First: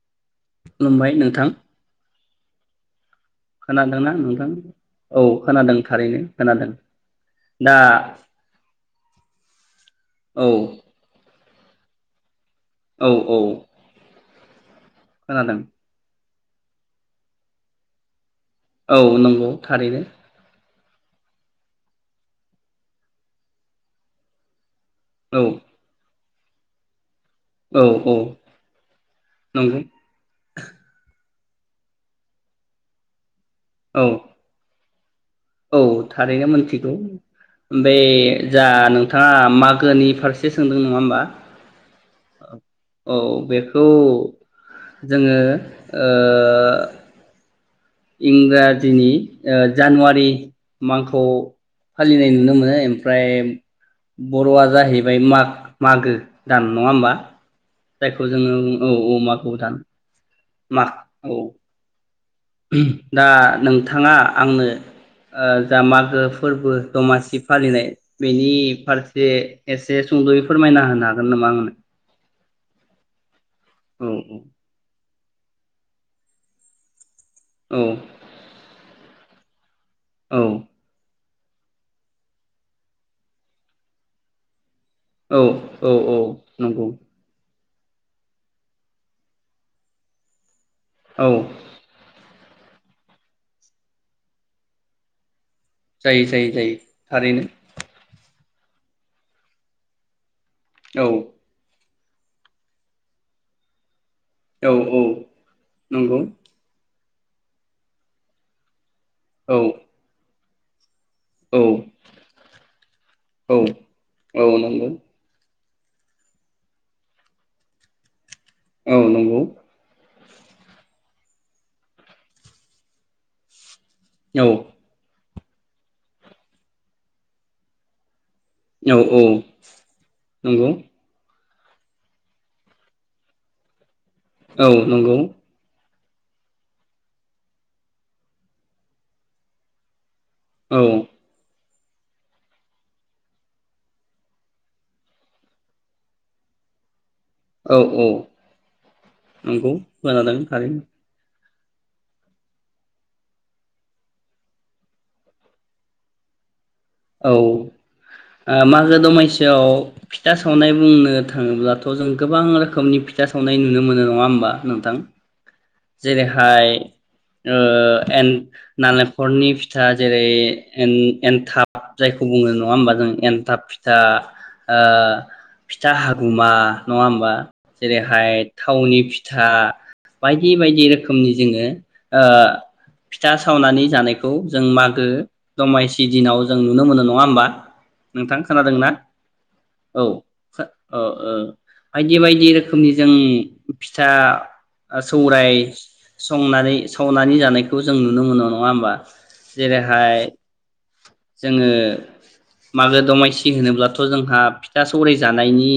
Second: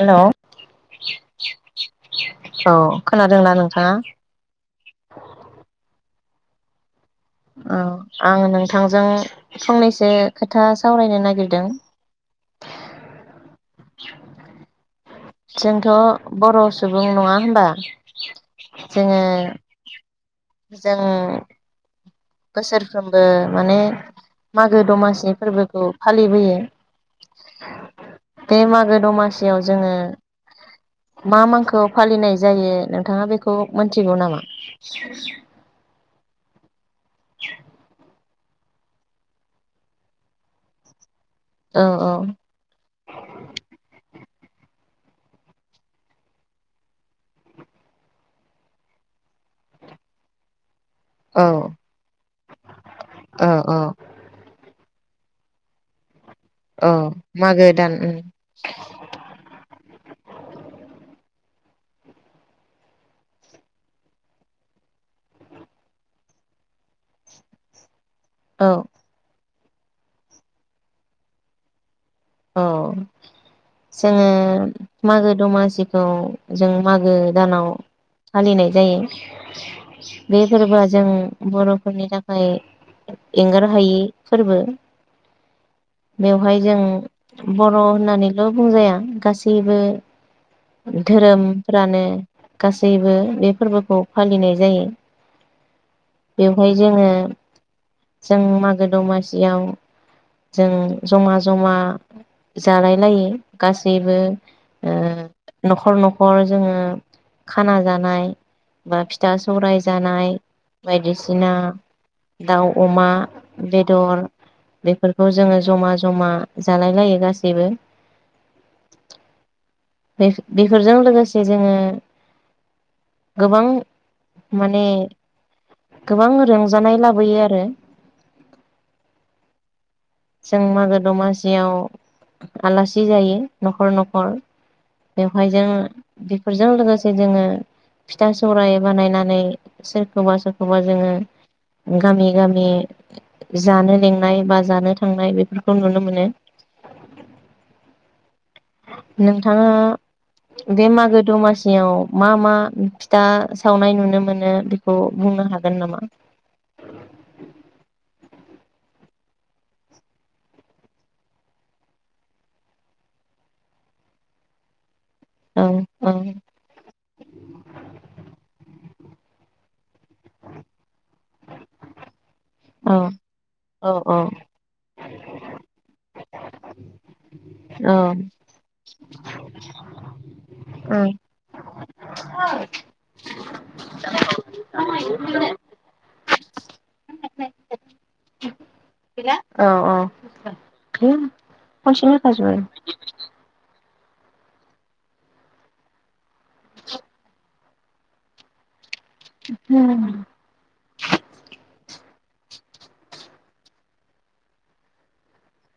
Hello खुलुमबाय नोंथां औ खोनादोंना नोंथाङा खोनादोंना नोंथां औ खोनादों थारैनो खोनादों दा औ आं नोंथांजों फंनैसो औ खोथा सावरायनो नागिर दों औ औ [inaudible] खोनादों जोंथ' बर' सुबुं नङा होनबा? औ जोङो नंगौ थारैनो जों बोसोरफ्रोमबो माने मा गो दमासि औ फोरबोखौ फालिबोयो औ औ बे मागो दमासियाव नंगौ जोङो मा मांखौ फालिनाय जायो नोंथाङा बेखौ खौ औ मोनथिगौ नामा? [unintelligible] औ थारैनो मिथिगौ बे जा नोंथाङा मागोनि फारसे सोंदों नङा होमबा औ औ औ बेखौ जोङो ओ इंराजिनि ओ जानुवारि मांखौ' औ फालिनाय नुनो मोनो ओमफ्राय औ औ बर'आ जाहै फ्राय माग मागो दान नङा औ होमबा मागो दान जायखौ जोङो औ औ मागो दान माग औ दा नोंथाङा आंनो ओ जा मागो फोरबो दमासि फालिनाय बेनि औ फारसे एसे सुंद'यै फोरमायना होनो हागोन नामा आंनो औ औ जोङो मागो दमासिखौ जों मागो दानाव औ फालिनाय जायो बे औ फोरबोआ जों बर'फोरनि थाखाय एंगार हायि फोरबो औ औ औ बेवहाय जों नंगौ बर' होननानैल' बुंजाया गासैबो औ धोरोमफ्रानो गासैबो बे फोरबोखौ फालिनाय जायो। जायो जायो जायो बेवहाय जोङो थारैनो जों मागो दमासियाव जों औ जमा जमा जालाय लायो गासै बो औ ओ औ न'खर नंगौ न'खर जोङो खाना जानाय बा फिथा औ सौराय जानाय। बायदिसिना औ दाउ, अमा औ बेदर औ नंगौ बेफोरखौ जोङो जमा जमा जालाय लायो गासिबो। औ नंगौ। बेफो-बेफोरजों लोगोसे जोङो गोबां औ माने गोबां रंजानाय लाबोयो आरो। औ औ नंगौ। याव आलासि जायो न'खर न खर। औ नंगौ बेवहाय जों बेफोरजों लोगोसे जोङो फिथा सौराय बानायनानै सो रखौबा औ सोरखौबा जोङो गामि गामि जानो लेंनाय बा जानो थांनाय बेफोरखौ नुनो मोनो। औ औ। नोंथाङा नंगौ खोनादों थारैनो बे मागो दमासि याव मा मा फिथा सावनाय नुनो मोनो बेखौ बुंनो हागोन नामा? औ, ओ मागो दमासियाव फिथा सावनाय बुंनो थाङोब्लाथ' जों गोबां रोखोमनि फिथा सावनाय नुनो मोनो नङा होमबा नोंथां? औ औ। जेरैहाय ओ एन नालेंखरनि फिथा जेरै एन-एनथाब जाय खौ बुङो नङा होनबा औ जों एन्थाब औ फिथा। ओ फिथा हा गुमा नङा होमबा? औ जेरैहाय थावनि फिथा बायदि बायदि रोखोमनि जोङो ओ फिथा सावनानै जानायखौ जों मागो दमासि दिनाव जों नुनो मोनो नङा होमबा नोंथां खोनादोंना? औ खो अ ओ खनसेनो बायदि बायदि होखाजोबो रोखोमनि जों फिथा सौराय संनानै सावनानै जानाय खौ जों नुनो मोनो नङा होमबा? औ जेरैहाय ओ मागो दमासि होनोब्लाथ' जोंहा फिथा सौराइ जानायनि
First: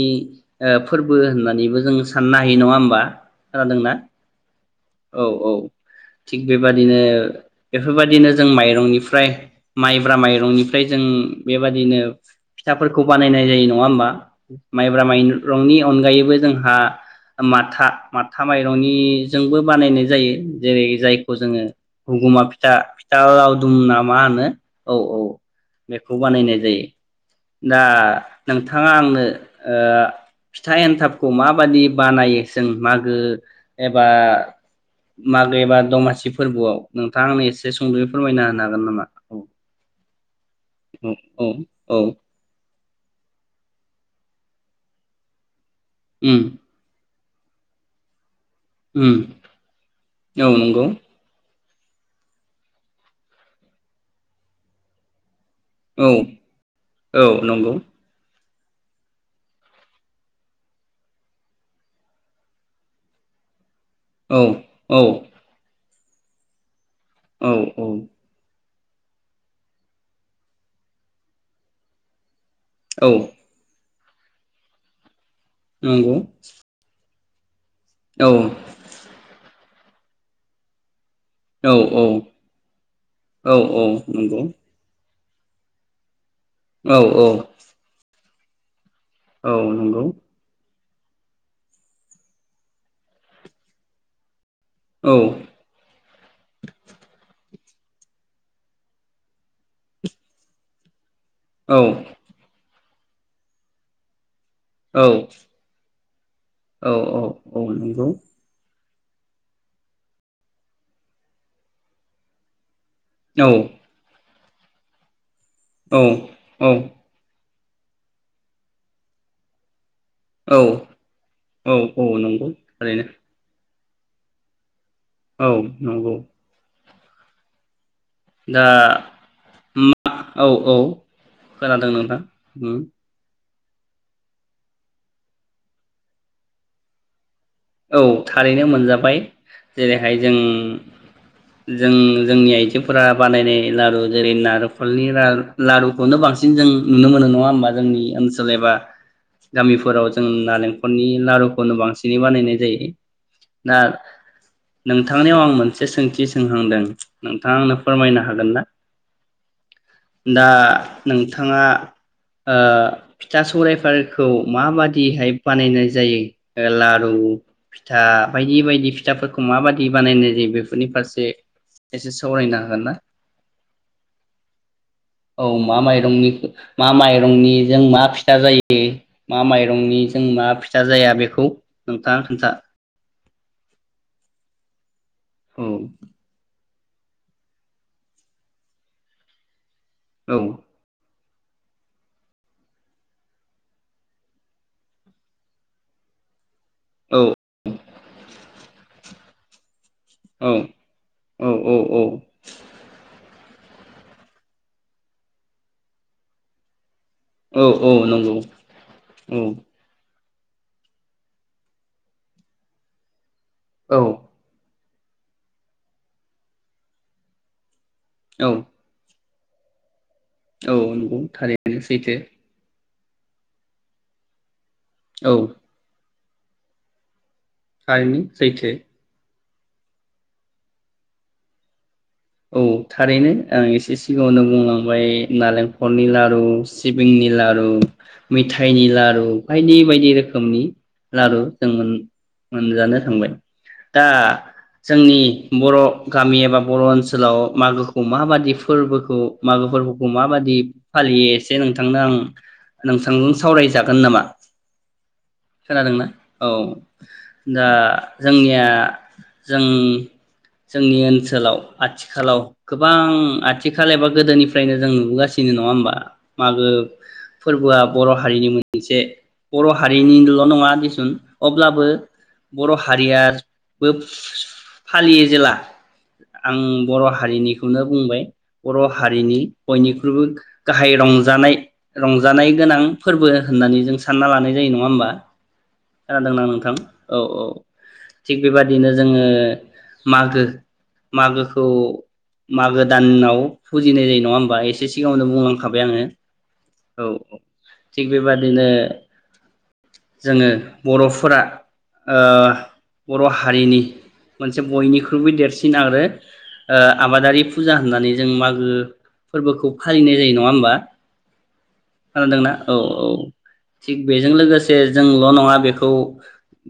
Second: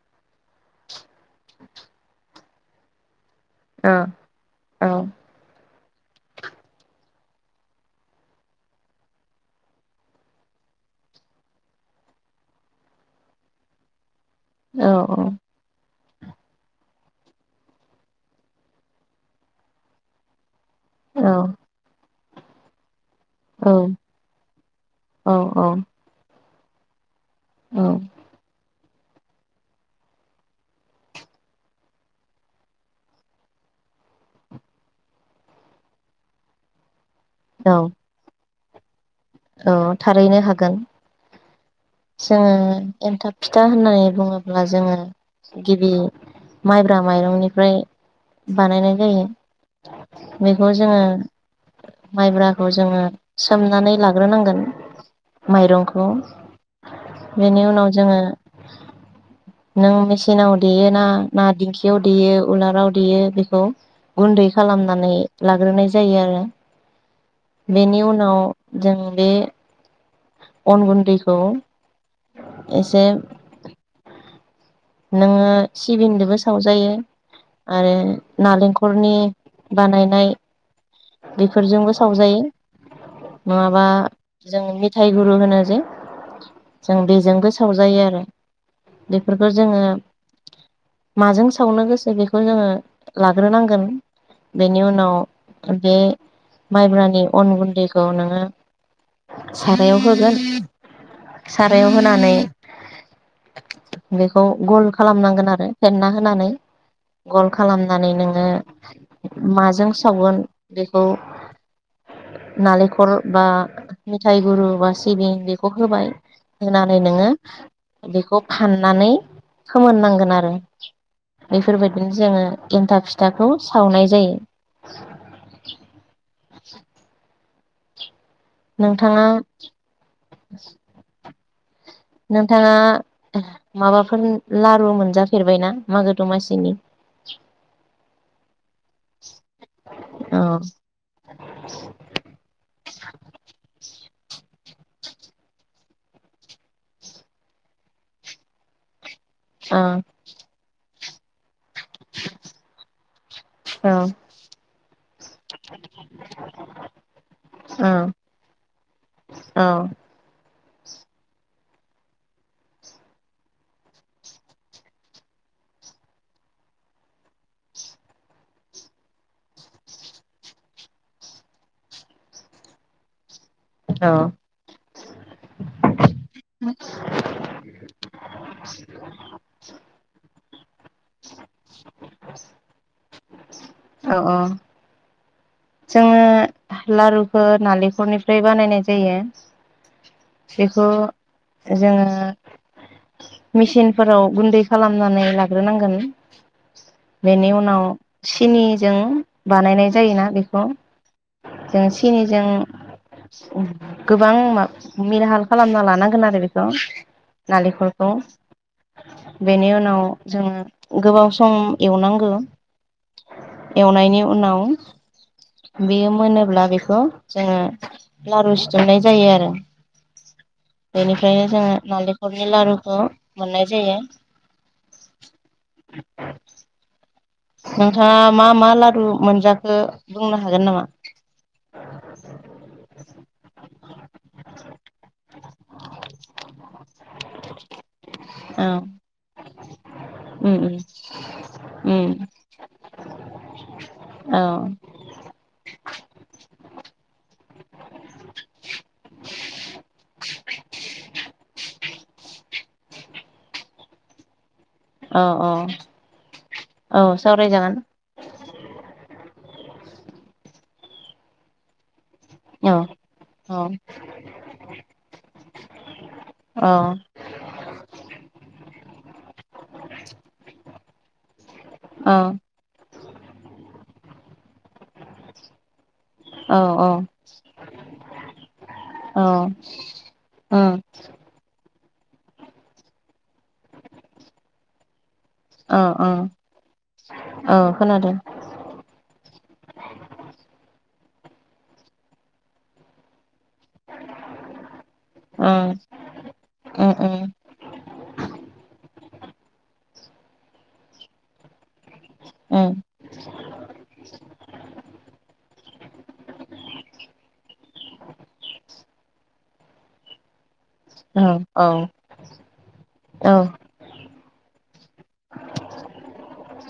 ओ फोरबो होननानैबो जों साननो हायो नङा होमबा? खोनादोंना औ औ औ थिग बेबादिनो बेफोरबायदिनो जों माइरंनिफ्राय माइब्रा माइरं रंनिफ्राय जों बेबादिनो फिथाफोरखौ बानायनाय जायो नङा होमबा? औ माइब्रा औ माइरंनि अनगायै बो जोंहा माथा माथा माइरंनिजोंबो बानायनाय जायो। जेरै जायखौ औ जोङो हगुमा फिथा। फिथा औ लावदुम ना मा होनो औ औ। बे खुब बा बानायनाय जायो। औ दा नों नोंथाङा आंनो ओ फिथा एन्थाबखौ माबादि बानायो जों मागो एबा मागो एबा दमासि फोरबोआव। नोंथां आंनो एसे औ सुंदयै फोरमायना होनो गोन नामा? औ थारैनो हाग गोन औ औ जोङो एन्थाब फिथा होननानै बुङोब्ला जोङो गिबि उम माइब्राम माइरंनिफ्राय बानायनाय उम जायो औ बेखौ नंगौ जोङो माइब्राखौ जोङो सोमनानै ला ग्रोम नांगोन। माइरंखौ औ औ बेनि नंगौ उनाव जोङो नों मेचिनाव देयोना ना दिंखियाव देयो उलाराव देयो बेखौ। औ गुन्दै औ खालामनानै लाग्रोनाय जायो आरो औ औ बेनि उनाव जों बे अन गुन्दैखौ एसे औ नोङो नंगौ सिबिंजोंबो सावजायो। आरो औ नालेंखरनि बानायनाय औ बेफोरजोंबो औ सावजायो नङाबा औ नंगौ जों मेथाइ गुरु होनो जे जों औ औ बेजोंबो सावजायो आरो बेफोरखौ औ जोङो नंगौ माजों सावनो गोसो बेखौ जोङो लाग्रोनांगोन। बेनि औ उनाव बे माइब्रानि अन गुन्दैखौ नोङो सारायाव होगोन औ सारायाव होनानै बे खौ गल औ खालामनांगोन आरो फेेनना होनानै गल औ औ नंगौ खालामनानै नोङो माजों सावगोन बेखौ नालें खर बा औ मिथाइगुरु बा सिबिं खौ होबाय औ औ औ होनानै नोङो बेखौ फाननानै फोमोननांगोन आरो औ बेफोरबायदिनो जोङो नंगौ ओरैनो एन्थाब फिथाखौ सावनाय जायो। औ नंगौ। दा नोंथाङा मा [unintelligible] औ औ खोनादों नोंथां नोंथाङा उम माबाफोर लारु मोनजाफेरबायना मागो दमासिनि,? औ थारैनो मोनजाबाय जेरैहाय जों औ जों जोंनि आइजोफोरा बानायनाय लारु जेरै नारेंखलनि लारुखौनो बांसिन जों नुनो मोनो नङा होमबा जोंनि ओनसोल एबा औ गामिफोराव जों ना लों नालेंखरनि लारु बांसिनै बानायो। दा औ नोंथांनियाव आं मोनसे सोंथि सोंहांदों नोंथाङा आंनो फोरमायनो हागोन ना। औ दा नोंथाङा फिथा सौरायफोरखौ माबादिहाय बानायनाय जायो लारु फिथा बायदि बायदि फिथाफोरखौ माबाददि बानायनाय जायो बेफोरनि फारसे एसे सावरायनो हागोन ना? औ औ मा माइरंनि मा माइरंनि जों मा फिथा जायो मा माइरंनि जों मा फिथा जाया बेखौ नोंथाङा खोन्था। अ औ औ जोङो लारुखौ नालेंखलनिफ्राय बानायनाय जायो। औ बेखौ जोङो मेसिनफोराव गुन्दै खालामनानै लाग्रोनांगोन औ बेनि उनाव सिनिजों बानायनाय जायोना? औ औ औ जों औ सिनिजों गोबां मेलाहाल खालामना लानांगोन आरो बेखौ औ औ नलेंखरखौ नंगौ औ बेनि उनाव जोङो गोबाव सम एवनांगौ औ एवनायनि उनाव बेयो मोनोब्ला बेखौ जोङो औ लारु सिथुंनाय जायो आरो औ नंगौ बेनिफ्रायनो जोङो थारैनो सैथो नालेंखरनि लारु मोननाय जायो औ, थारैनो नोंथाङा मा मा सैथो लारु मोनजा बुंनो हागोन नामा? औ थारैनो, आं एसे सिगाङावनो बुंलांबाय नालेंखरनि लारु, सिबिंनि लारु, औ मिथाइनि लारु, बायदि-बायदि उम रोखोमनि उम लारु जों उम मोनजानो थांबाय। दा औ जोंनि बर' गामि एबा बर' ओनसोल मागोखौ माबादि फोरबोखौ, मागो फोरबोखौ माबादि फालियो एसे नोंथांनो आं नोंथांजों सावराय जागोन नामा? औ औ खोनादोंना? औ, औ दा सावरायजागोन जोंनिया जों जोंनि ओनसोलाव आथि आथिखालाव औ गोबां आथिखाल एबा गोदोनिफ्रायनो जों नुबोगासिनो नङा होमबा! औ मागो फोरबोआ बर' हारिनि मोनसे बर' हारिनिल' नङा दिसुन अब्लाबो औ बर' हारियाबो फालियो जेला औ आं बर' हारिनिखौनो बुंबाय, बर' औ हारिनि बयनिख्रुइबो ओम गाहाय रंजानाय रंजानाय गोनां फोरबो होननानै जों सानना लानाय जायो नङा होमबा? औ खोनादोंना नोंथां? औ-औ, औ खोनादों थिग बेबादिनो जोङो मागो मागोखौ मागो दानाव फुजिनाय जायो नङा होमबा? एसे सिगाङावनो ओम बुंलांखाबाय आङो, ओम औ थिग बेबादिनो जोङो बर'फोरा ओ! ओम बर' हारिनि मोनसे बयनिख्रुइबो देरसि सिन आरो ओ आबादारि फुजा होननानै जों मागो फोरबोखौ फालिनाय जायो नङा होमबा? औ खोनादोंना? औ-औ औ थिग बेजों लोगोसे ए, जोंल' नङा बेखौ,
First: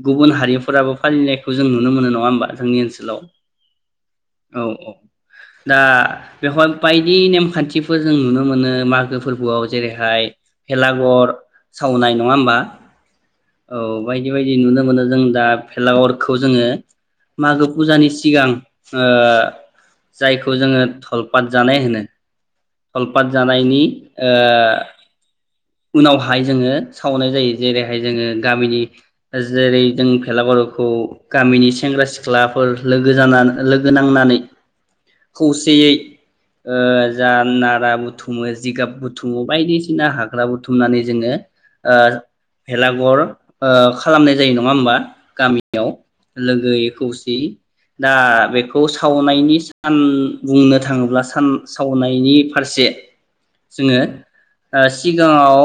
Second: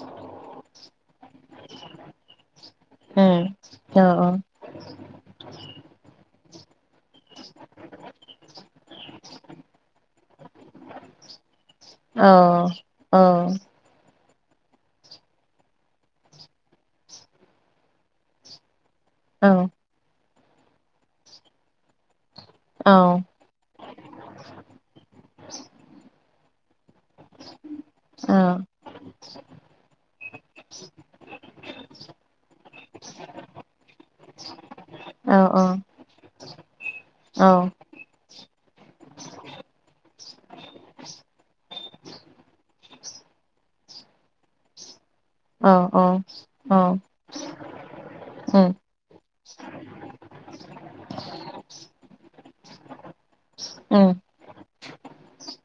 गुबुन हारिफोराबो फालिनायखौ जों नुनो मोनो नङा होमबा? जोंनि ओनसोलाव? ओम औ औ-औ दा बेवहाय बायदि नेमखान्थिफोर जों नुनो मोनो मागो फोरबोआव जेरैहाय भेलाघर सावनाय नङा होमबा? अह। औ बायदि बायदि नुनो मोनो जों दा भलागरखौ जोङो मागो फुजानि सिगां ओ। ओम जायखौ जोङो थलपत जानाय होनो। ओम थलपत जानायनि उनावहाय जोङो सावनाय जायो जेरैहाय जोङो औ गामिनि जेरै जों फेलागार'खौ गामिनि सेंग्रा सिख्ला फोर लोगो जा लोगो नांनानै औ खौसेयै जा नारा बथ' बुथुमो जिगाब बुथुमङो बायदिसिना हाग हाग्रा बुथुमनानै जोङो भेलागर खालामनाय जायो नङा होमबा? गामियाव लोगोै खौसेयै दा बेखौ सावनायनि सान बुंनो थाङोब्ला सान सावनायनि फारसे जोङो सिगाङाव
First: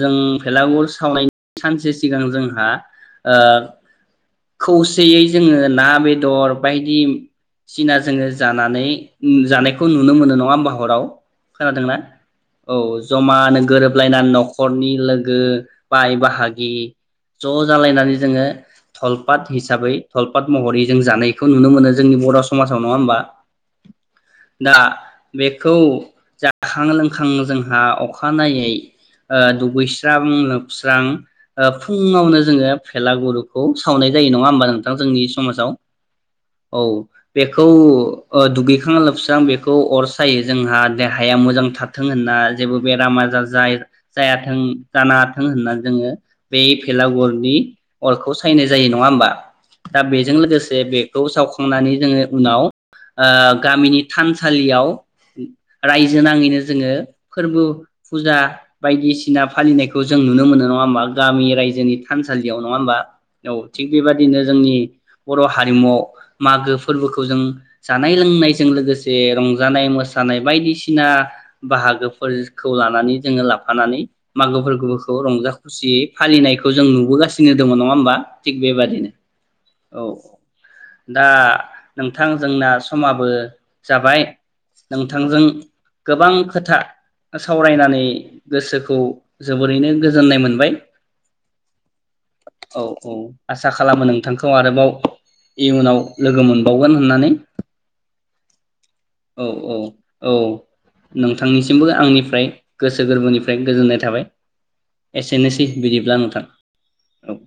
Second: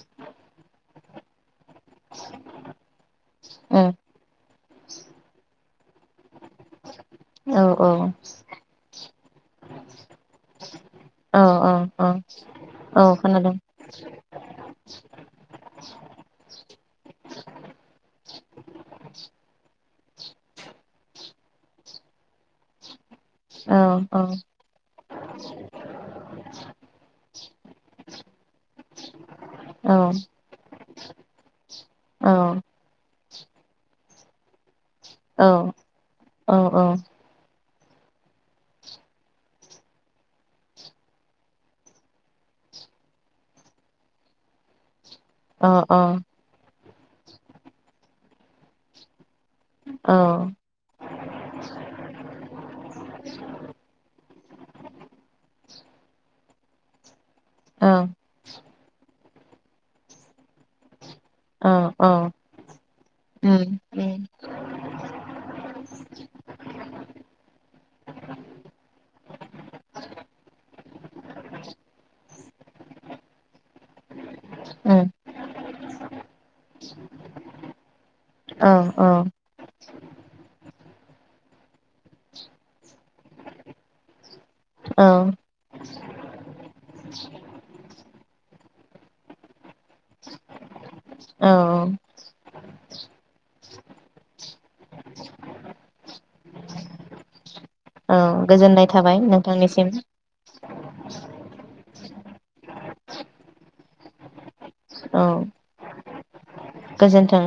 जों भेलागुर सावनायनि सानसे सिगां जोंहा खौसेयै जोङो ना बेदर बायदि औ सिना जोंङो जानानै जानायखौ नुनो मोनो नंङा होमबा? हराव औ औ औ औ। मा खोनादों होनो गोरोबलायना न'खरनि लोगो बाय बाहागि ज' जालायनानै जोंङो धलपात हिसाबै थलपात महरै जों जानायखौ नुनो मोनो जोंनि बर' समाजाव नङा होमबा? औ औ दा बेखौ जाखां लोंखां जोंहा अखा अखानायै दुगैस्रां औ लोबस्रां फुंङावनो जोंङो फेला गुरुखौ सावनाय जायो नंङा हानबा नोंथां जोंनि समाव औ बे बे दुगैखां लोबस्रां बेखौ अर सायो जोंहा देहाया मोजां थाथों होनना जेबो बेराम आजार जाय जायाथों जानोथों होनना जोंङो बे भेलागुरनि अरखौ सायनाय जायो नंङा होमबा? दा बेजों लोगोसे बेखौ सावखांनानै जोंङो उनाव गामिनि थान थालियाव रायजो नाङैनो जोंङो फोरबो फुजा बायदिसिना [unintelligible] फालिनायखौ जों नुनो मोनो नंङा होनबा? गामि औ रायजोनि औ औ थानसालियाव नंङा होमबा औ उम थिग बेबायदिनो जोंनि बर' हारिमुआव मागो फोरबोखौ जों जानाय -लोंनायजों लोगोसे रंजानाय- मोसानाय बायदिसिना बाहागोफोर [unintelligible] लानानै जोंङो लाफानानै मागो उम फोरबोखौ रंजा खुसियै फालिनायखौ जों नुबोगासिनो दंङ नंङा होमबा थिग औ औ बेबादिनो औ औ। दा नोंथां जोंना समाबो जाबाय। औ नोंथांजों गोबां खोथा सावरायनानै गोसोखौ जोबोरैनो गोजोननाय मोनबाय। औ औ औ। आसा खालामो नोंथांखौ आरोबाव इयुनाव लोगो मोनबावगोन होननानै। औ गोजोननाय थाबाय औ औ नोंथांनिसिम। औ नोंथांनिसिमबो आंनिफ्राय गोसो गोरबोनिफ्राय गोजोननाय थाबाय। औ एसेनोसै [unintelligible] अब्ला नोंथां। औ गोजोन्थों।